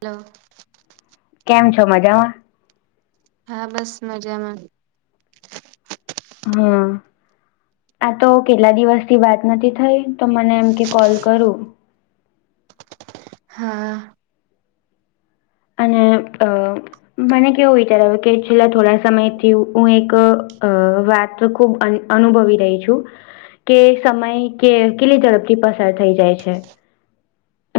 Hello. તમે કેમ છો? માજા મા? હા, બસ મજામાં. હા. આ તો કેટલા દિવસ થી વાત નથી થઈ તો મને એમ કે કોલ કરું. હા. અને અ મને કેવો વિચાર આવ કે છેલ્લા થોડા સમય થી હું એક વાત ખુબ અં અનુભવી રહી છું. કે સમય કે કેટલી ઝડપથી પસાર થઈ જાય છે.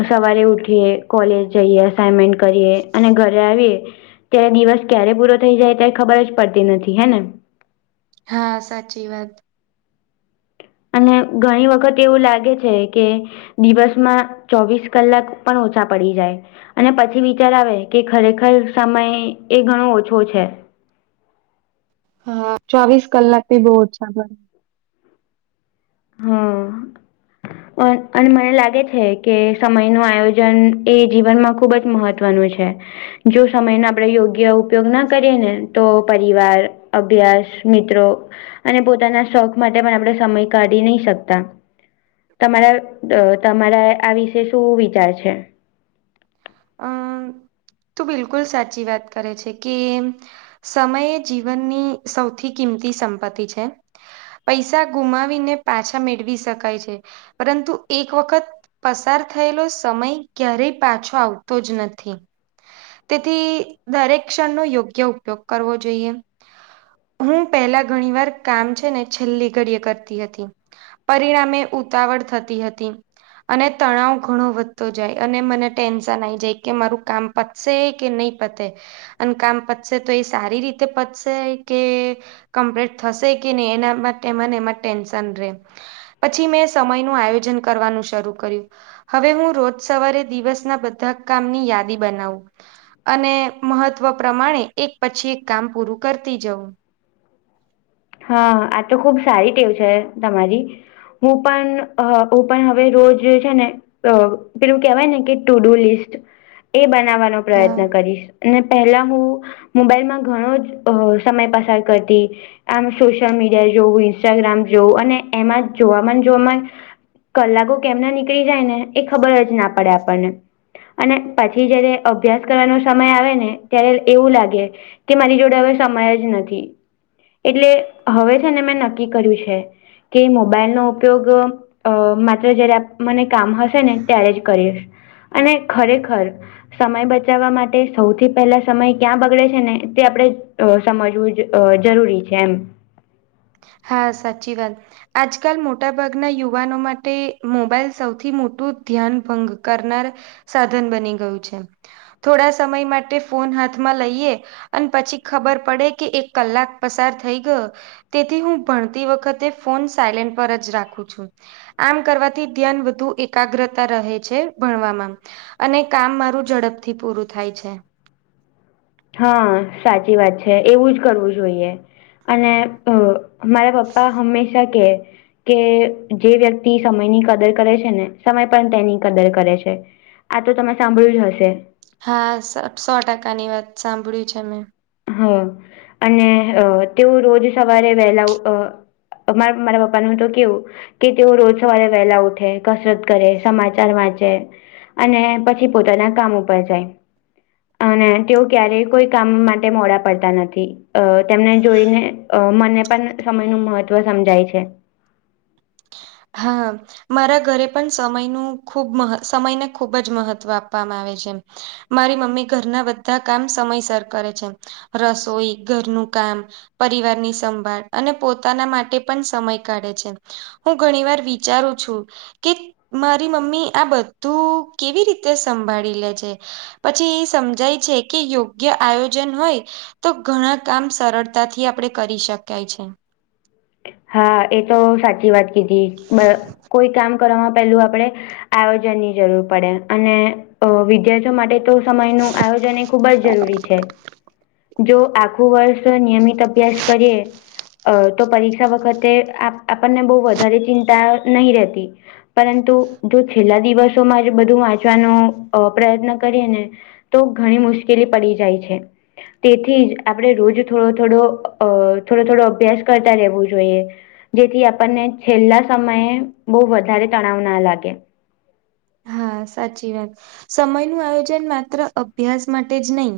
સવારે ઉઠીએ, કોલેજ જઈએ, અસાઈનમેન્ટ કરીએ અને ઘરે આવીએ. ત્યારે દિવસ ક્યારે પૂરો થઈ ત્યારે ખબર જ પડતી નથી. હે ને? હા, સાચી વાત. અને ઘણી વખત એવું લાગે છે કે દિવસમાં ચોવીસ કલાક પણ ઓછા પડી જાય. અને પછી વિચાર આવે કે ખરેખર સમય એ ઘણો ઓછો છે. હા, ચોવીસ કલાક બી બો ઓછા હમ. અ અને મને લાગે છે કે સમય નું આયોજન એ જીવનમાં ખુબ જ મહત્વનું છે. જો સમય નો આપણેે યોગ્ય ઉપયોગ ના કરીએ ને તો પરિવાર અભ્યાસ મિત્રો અને પોતાના શોખ માટે પણ આપણે સમય કાઢી નહી શકતા. તમારા તમારા આ વિશે શું વિચાર છે. અમ તું બિલકુલ સાચી વાત કરે છે. કેમ સમય એ જીવનની સૌથી કિંમતી સંપત્તિ છે. પૈસા ગુમાવીને પાછા મેળવી શકાય છે. પરંતુ એક વખત પસાર થયેલો સમય ક્યારેય પાછો આવતો તો જ નથી. તેથી દરેક ક્ષણનો યોગ્ય ઉપયોગ કરવો જોઈએ. હું પેલા ઘણી વાર કામ છે ને છેલ્લી ઘડીએ કરતી હતી. પરિણામે ઉતાવળ થતી હતી. અને તણાવ ઘણો વધતો જાય અને મને ટેન્શ ન આયી જાય કે મારું કામ પતશે કે નહી પતે. અને કામ પતશે તો એ સારી રીતે પતશે કે કમ્પ્લીટ થશે કે નહી એના માટે મને એમાં ટેન્શન રે. પછી મેં સમયનું આયોજન કરવાનું શરૂ કર્યું. હવે હું રોજ સવારે દિવસના બધા કામની યાદી બનાવું. અને મહત્ત્વ પ્રમાણે એક પછી એક કામ પૂરું કરતી જવું. હા આ તો ખુબ સારી ટેવ છે તમારી. હું પણ અહં હું પણ હવે રોજ છે ને અ પેલું કેહેવાય ને કે ટુ ડુ લિસ્ટ એ બનાવાનો હા પ્રયત્ન કરીશ. ને પહેલા હું મોબાઈલમાં ઘણો જ અ સમય પસાર કરતી. આમ સોશિયલ મીડિયા જોવું ઇન્સ્ટાગ્રામ જોવું અને એમાં જોવામાં જોવામાં કલાકો કેમના નીકળી જાય ને એ ખબર જ ના પડે આપણને. અને પછી જયારે અભ્યાસ કરવાનો સમય આવે ને ત્યારે એવું લાગે. કે મારી જોડે હવે સમય જ નથી. એટલે હવે છે ને મેં નક્કી કર્યું છે કે મોબાઈલ નો ઉપયોગ અ માત્ર જયારે આ મને કામ હશે ને ત્યારે જ કરીએ અને ખરેખર સમય બચાવા માટે સૌથી પહેલા સમય ક્યાં બગડે છે ને તે આપણેે અ સમજવું જ અ જરૂરી છે એમ. હા સાચી વાત. આજકાલ મોટાભાગના યુવાનો માટે મોબાઈલ સૌથી મોટું ધ્યાન ભંગ કરનાર સાધન બની ગયું છે થોડા સમય માટે ફોન હાથમાં લઈએ. અને પછી ખબર પડે કે એક કલાક પસાર થઈ ગયો. તેથી હું ભણતી વખતે ફોન સાયલેન્ટ પર જ રાખું છું. આમ કરવાથી ધ્યાન વધુ એકાગ્રતા રહે છે ભણવામાં. અને કામ મારું ઝડપથી પૂરું થાય છે. હા સાચી વાત છે એવું જ કરવું જોઈએ અને અ મારા પપ્પા હમેશા કે કે જે વ્યક્તિ સમયની કદર કરે છે ને સમય પણ તેની કદર કરે છે. આ તો તમે સાંભળ્યું જ હશે. હા સ સો ટકાની વાત સાંભળ્યું છે મેં. હ અને અ તેવું રોજ સવારે વહેલા ઉ અ અમારે મારા પપ્પા નું તો કેવું કે તેઓ રોજ સવારે વહેલા ઉઠે કસરત કરે સમાચાર વાંચે, અને પછી પોતાના કામ ઉપર જાય અને તેઓ ક્યારેય કોઈ કામ માટે, તે મોડા પડતા નથી, અ તેમને જોઈને અ મને પણ સમયનું મહત્વ સમજાય છે, હા મારા ઘરે પણ સમયનું ખૂબ મહત્વ સમયને ખૂબ જ મહત્વ આપવામાં આવે છે, મારી મમ્મી ઘરના બધા કામ સમયસર કરે છે, રસોઈ ઘરનું કામ. પરિવારની સંભાળ અને પોતાના માટે પણ સમય કાઢે છે, હું હું ઘણીવાર વિચારું છું, કે મારી મમ્મી આ બધું કેવી રીતે સંભાળી લે છે? પછી ઇ સમજાય છે, કે યોગ્ય આયોજન હોય. તો ઘણા કામ સરળતાથી આપડે કરી શકાય છે. હા એતો સાચી વાત કીધી, બ કોઈ કામ કરવામાં પેલું આપડે, આયોજનની જરૂર પડે, અને અ વિદ્યાર્થીઓ માટે તો, સમયનો આયોજન એ ખૂબ જરૂરી છે, જો આખું ખુ વર્ષ નિયમિત અભ્યાસ કરીએ, અ તો પરીક્ષ વખતે આપણને બહુ વધારે ચિંતા નહીં રહેતી. પરંતુ, જો છેલ્લા દિવસોમાં બધું વાંચવાનો અ પ્રયત્ન કરીએને તો ઘણી મુશ્કેલી પડી જાય છે. તેથી જ આપણે રોજ થોડો થોડો, અ થોડો થોડો, અભ્યાસ કરતા રહેવો. જોઈયે, જેથી આપણને છેલ્લા સમયે બહુ વધારે તણાવ ના લાગે. હા, સાચી વાત, સમયનું આયોજન માત્ર અભ્યાસ માટે જ નહીં.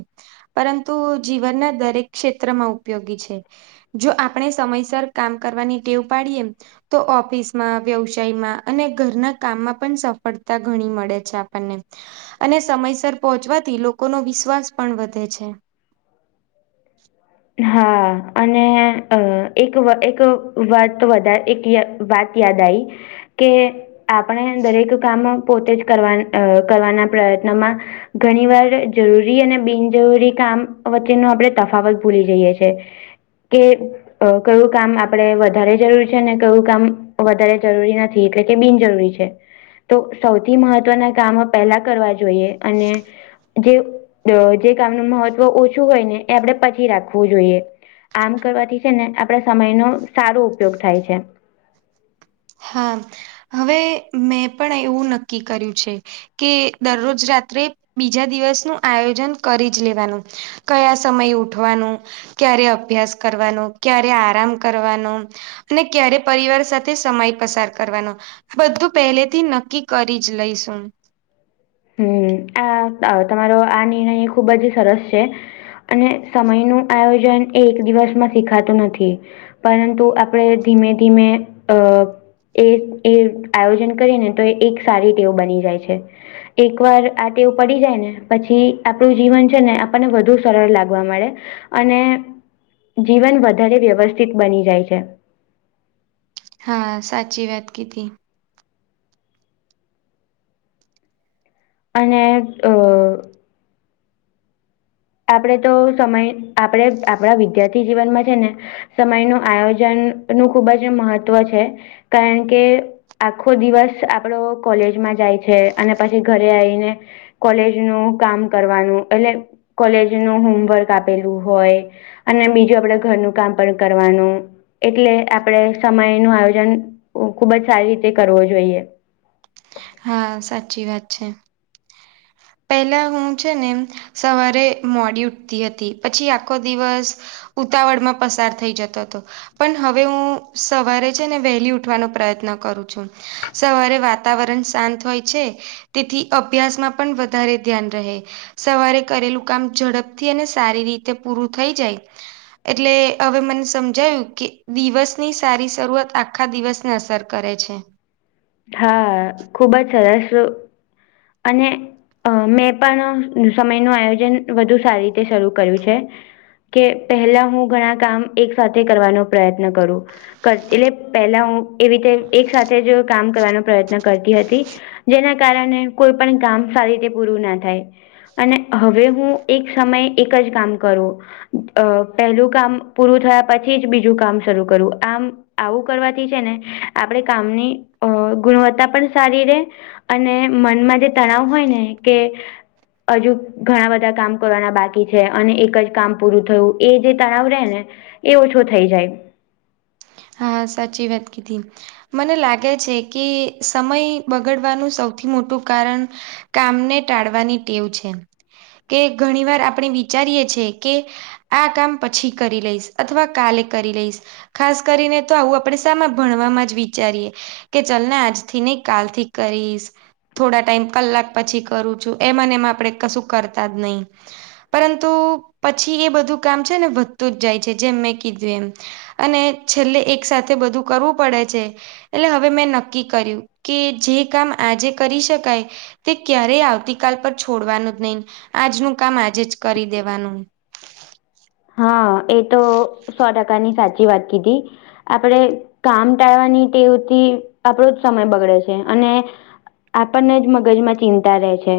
પરંતુ, જીવનના દરેક ક્ષેત્રમાં ઉપયોગી છે. જો આપણે સમયસર કામ કરવાની ટેવ પાડીએ, તો ઓફિસમાં, વ્યવસાયમાં, અને ઘરના કામમાં પણ સફળ તા ઘણી મળે છે આપણને. અને સમયસર પહોંચવાથી લોકોનો વિશ્વાસ પણ વધે છે. હા અને અ એક એક વાત વધારે એક ય વાત, યાદ આઈ કે, આપણે દરેક કામ પોતે જ કરવા અ કરવાના પ્રયત્નમાં ઘણીવાર જરૂરી અને બિનજરૂરી કામ વચ્ચે નો આપણે તફાવત, ભૂલી જઈએ છે, કે અ કયું કામ આપડે વધારે જરૂરી છે, ને કયું કામ વધારે જરૂરી નથ એટલે કે બિનજરૂરી છે, તો સૌથી મહત્વના કામ પેલા કરવા જોઈએ, અને જે અ જે કામનું મહત્વ ઓછું હોયને, એ આપણેે, પછી રાખવું જોઈએ, આમ કરવાથી છે ને, આપડા સમયનો સારો ઉપયોગ થાય છે. હા, હવે મેં પણ એવું નક્કી કર્યું છે. કે દરરોજ રાત્રે, બીજા દિવસનું આયોજન કરીજ લેવાનું, કયા સમય ઉઠવાનું, ક્યારે અભ્યાસ કરવાનું, ક્યારે આરામ કરવાનું, ને ક્યારે પરિવાર સાથે સમય પસાર કરવાનો, બધું પહેલેથી નક્કી કરીજ લઈશું, હમ્મ, આ અ તમારો આ નિર્ણય ખુબ જ સરસ છે. અને સમયનું આયોજન એ એક દિવસમાં શીખાતું નથી. પરંતુ આપણે ધીમે ધીમે અ એક એક આયોજન કરી ને, તો એક સારી ટેવ બની જાય છે. એકવાર આ ટેવ પડી જાય ને, પછી આપણું જીવન છેને, આપણને વધુ સરળ લાગવા લાગે. અને, જીવન વધારે વ્યવસ્થિત બની જાય છે. હા, સાચી વાત કીધી. અને અ આપડે તો સમય, આપડે આપડા વિદ્યાર્થી જીવનમાં છે ને સમયનું આયોજન નું ખૂબ જ મહત્વ છે, કારણ કે આખો દિવસ આપડો કોલેજમાં જાય છે, અને પછી ઘરે આયને કોલેજનુ કામ કરવાનું એટલે કોલેજ નું હોમવર્ક આપેલું હોય. અને બીજું આપડે ઘરનું કામ પણ કરવાનું. એટલે આપણેે સમય નું આયોજન ખુબ જ સારી રીતે કરવો જોઈએ. હા, સાચી વાત છે. પહેલા હું છે ને સવારે મોડી ઉઠતી હતી, પછી આખો દિવસ ઉતાવળમાં પસાર થઈ જતો હતો. પણ હવે હું સવારે છે ને વહેલી ઉઠવાનો પ્રયત્ન કરું છું. સવારે વાતાવરણ શાંત હોય છે. તેથી અભ્યાસમાં પણ વધારે ધ્યાન રહે. સવારે કરેલું કામ ઝડપથી અને સારી રીતે પૂરું થઈ જાય. એટલે હવે મને સમજાયુ. કે દિવસની સારી શરૂઆત આખા દિવસને અસર કરે છે. હા, ખુબ જ સરસ અને અ મેં પણ સમયનું આયોજન વધુ સારી રીતે શરૂ કર્યું છે. કે પહેલા હું ઘણા કામ એક સાથે કરવાનો પ્રયત્ન કરું. કર એટલે પહેલા હું એવી રીતે એક સાથે જ કામ કરવાનો પ્રયત્ન કરતી હતી. જેના કારણે કોઈ પણ કામ સારી રીતે પૂરું ના થાય. અને હવે હું એક સમયે એક જ કામ કરું. અ પહેલું કામ પૂરું થયા પછી જ બીજું કામ શરૂ કરું. આમ આવું કરવાથી છે ને આપડે કામની અ ગુણવત્તા પણ સારી રેહ. અને મનમાં જે તણાવ હોય ને કે હજુ ઘણા બધા કામ કરવાના બાકી છે, અને એક જ કામ પૂરું થયું. એ જે તણાવ રે ને એ ઓછો થઈ જાય. હા, સાચી વાત કીધી. મને લાગે છે કે સમય બગડવાનું સૌથી મોટું કારણ કામને ટાળવાની ટેવ છે. કે ઘણી વાર આપણે વિચારીએ છે કે આ કામ પછી કરી લઈશ. અથવા કાલે કરી લઈશ. ખાસ કરીને તો આવું આપડે સામા ભણવામાં જ વિચારીએ. કે ચલ ને આજથી નહી કાલ થી કરીશ. થોડા ટાઈમ કલાક પછી કરું છું. એમા ને એમાં આપણેે કશું કરતા જ નહી. પરંતુ પછી એ બધું કામ છે ને વધતું જ જાય છે. જેમ મેં કીધું એમ. અને છેલ્લે એક સાથે બધું કરવું પડે છે. એટલે હવે મેં નક્કી કર્યું કે જે કામ આજે કરી શકાય. તે ક્યારેય આવતી કાલ પર છોડવાનું જ નહી. આજનું કામ આજે જ કરી દેવાનું. હા, એ તો સો ટકાની સાચી વાત કીધી. આપડે કામ ટાળવાની ટેવથી આપણો જ સમય બગડે છે. અને આપણને જ મગજમાં ચિંતા રહે છે.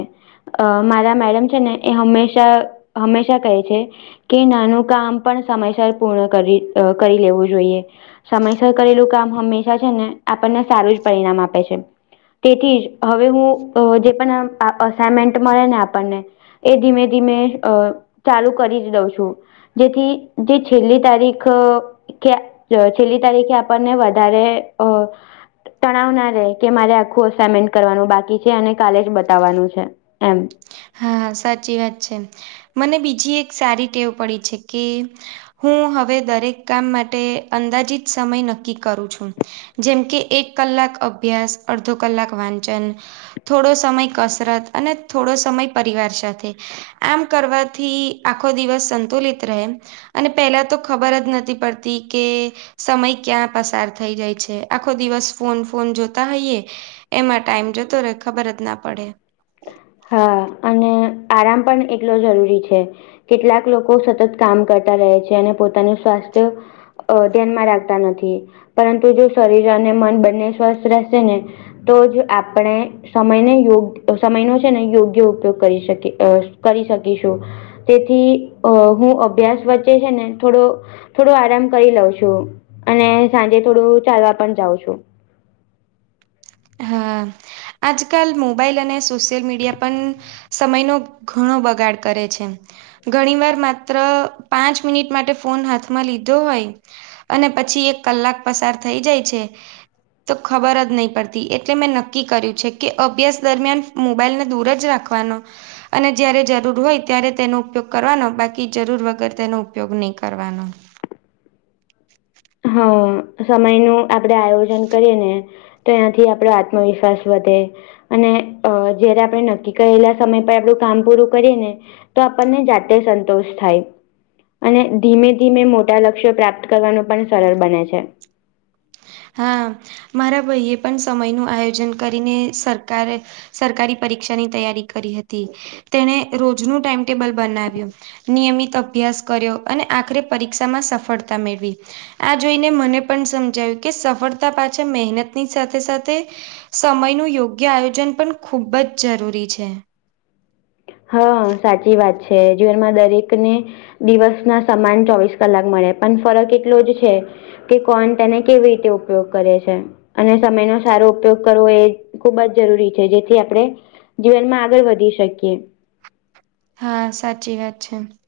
અ મારા મેડમ છે ને એ હમેશા હંમેશા કહે છે. કે નાનું કામ પણ સમયસર પૂર્ણ કરી અ કરી લેવું જોઈએ. સમયસર કરેલું કામ હંમેશા છે ને આપણને સારું જ પરિણામ આપે છે. તેથી જ હવે હું જે પણ અસાાઈનમેન્ટ મળે ને આપણને, એ ધીમે ધીમે અ ચાલુ કરી જ દઉં છું. જેથી જે છેલ્લી તારીખ. કે છેલ્લી તારીખે આપણને વધારે અ, તણાવ ના રે કે મારે આખું અસાઇમેન્ટ કરવાનું બાકી છે અને કાલે જ બતાવવાનું છે. એમ. હા, સાચી વાત છે. મને બીજી એક સારી ટેવ પડી છે કે, હું હવે દરેક કામ માટે અંદાજીત સમય નક્કી કરું છું. જેમ કે એક કલાક અભ્યાસ અડધો કલાક વાંચન, થોડો સમય કસરત અને થોડો સમય પરિવાર સાથે. આમ કરવાથી આખો દિવસ સંતુલિત રહે. અને પહેલા તો ખબર જ નથી પડતી કે. સમય ક્યાં પસાર થઈ જાય છે આખો દિવસ ફોન ફોન જોતા હોઈયએ, એમાં ટાઈમ જતો રહે ખબર જ ના પડે. હા અને આરામ પણ એટલો જરૂરી છે. કેટલાક લોકો સતત કામ કરતા રહે છે અને પોતાનું સ્વાસ્થ્ય, અ ધ્યાનમાં રાખતા નથી પરંતુ જો શરીર અને મન બંને સ્વસ્થ રહેશે ને, તો જ આપણે સમયને યોગ્ય સમયનો છે ને યોગ્ય ઉપયોગ કરી શકી કરી શકીશું. તેથી અ હું અભ્યાસ વચ્ચે છે ને થોડો થોડું આરામ કરી લઉં છું અને સાંજે થોડું ચાલવા પણ જાઉં છું. હા આજકાલ મોબાઈલ અને સોશિયલ મીડિયા પણ સમયનો ઘણો બગાડ કરે છે. ઘણી વાર માત્ર પાંચ મિનિટ માટે ફોન હાથમાં લીધો હોય. અને પછી એક કલાક પસાર થઈ જાય છે તો ખબર જ નહી પડતી. એટલે મેં નક્કી કર્યું છે કે અભ્યાસ દરમિયાન મોબાઈલને દૂર જ રાખવાનો. અને જયારે જરૂર હોય ત્યારે તેનો ઉપયોગ કરવાનો બાકી જરૂર વગર તેનો ઉપયોગ નહી કરવાનો. હા સમય નું આપડે આયોજન કરીએ ને, તો એ્યાંથી આપડો આત્મવિશ્વાસ વધે. અને અ જયારે આપણે નક્કી કરેલા સમય પર આપણું કામ પૂરું કરીએ ને, તો આપણને જાતે સંતોષ થાય. અને ધીમે ધીમે મોટા લક્ષ્યો પ્રાપ્ત કરવાનું પણ સરળ બને છે. હા મારા ભાઈ એ પણ સમય નું આયોજન કરીને સરકાર સરકારી પરીક્ષાની તૈયારી કરી હતી. તેને રોજનું ટાઈમટેબલ બનાવ્યું. નિયમિત અભ્યાસ કર્યો અને આખરે પરીક્ષામાં સફળતા મેળવી. આ જોઈને મને પણ સમજાવ્યું કે સફળતા પાછા મહેનતની સાથે સાથે સમયનું યોગ્ય આયોજન પણ ખૂબ જ જરૂરી છે. હા, સાચી વાત છે. જીવનમાં દરેક ને દિવસ ના સમાન ચોવીસ કલાક મળે પણ ફરક એટલો જ છે. કે કોન તેને કેવી રીતે ઉપયોગ કરે છે. અને સમયનો સારો ઉપયોગ કરવો એ ખૂબ જ જરૂરી છે જેથી આપડે, જીવનમાં આગળ વધી શકીએ. હા સાચી વાત છે.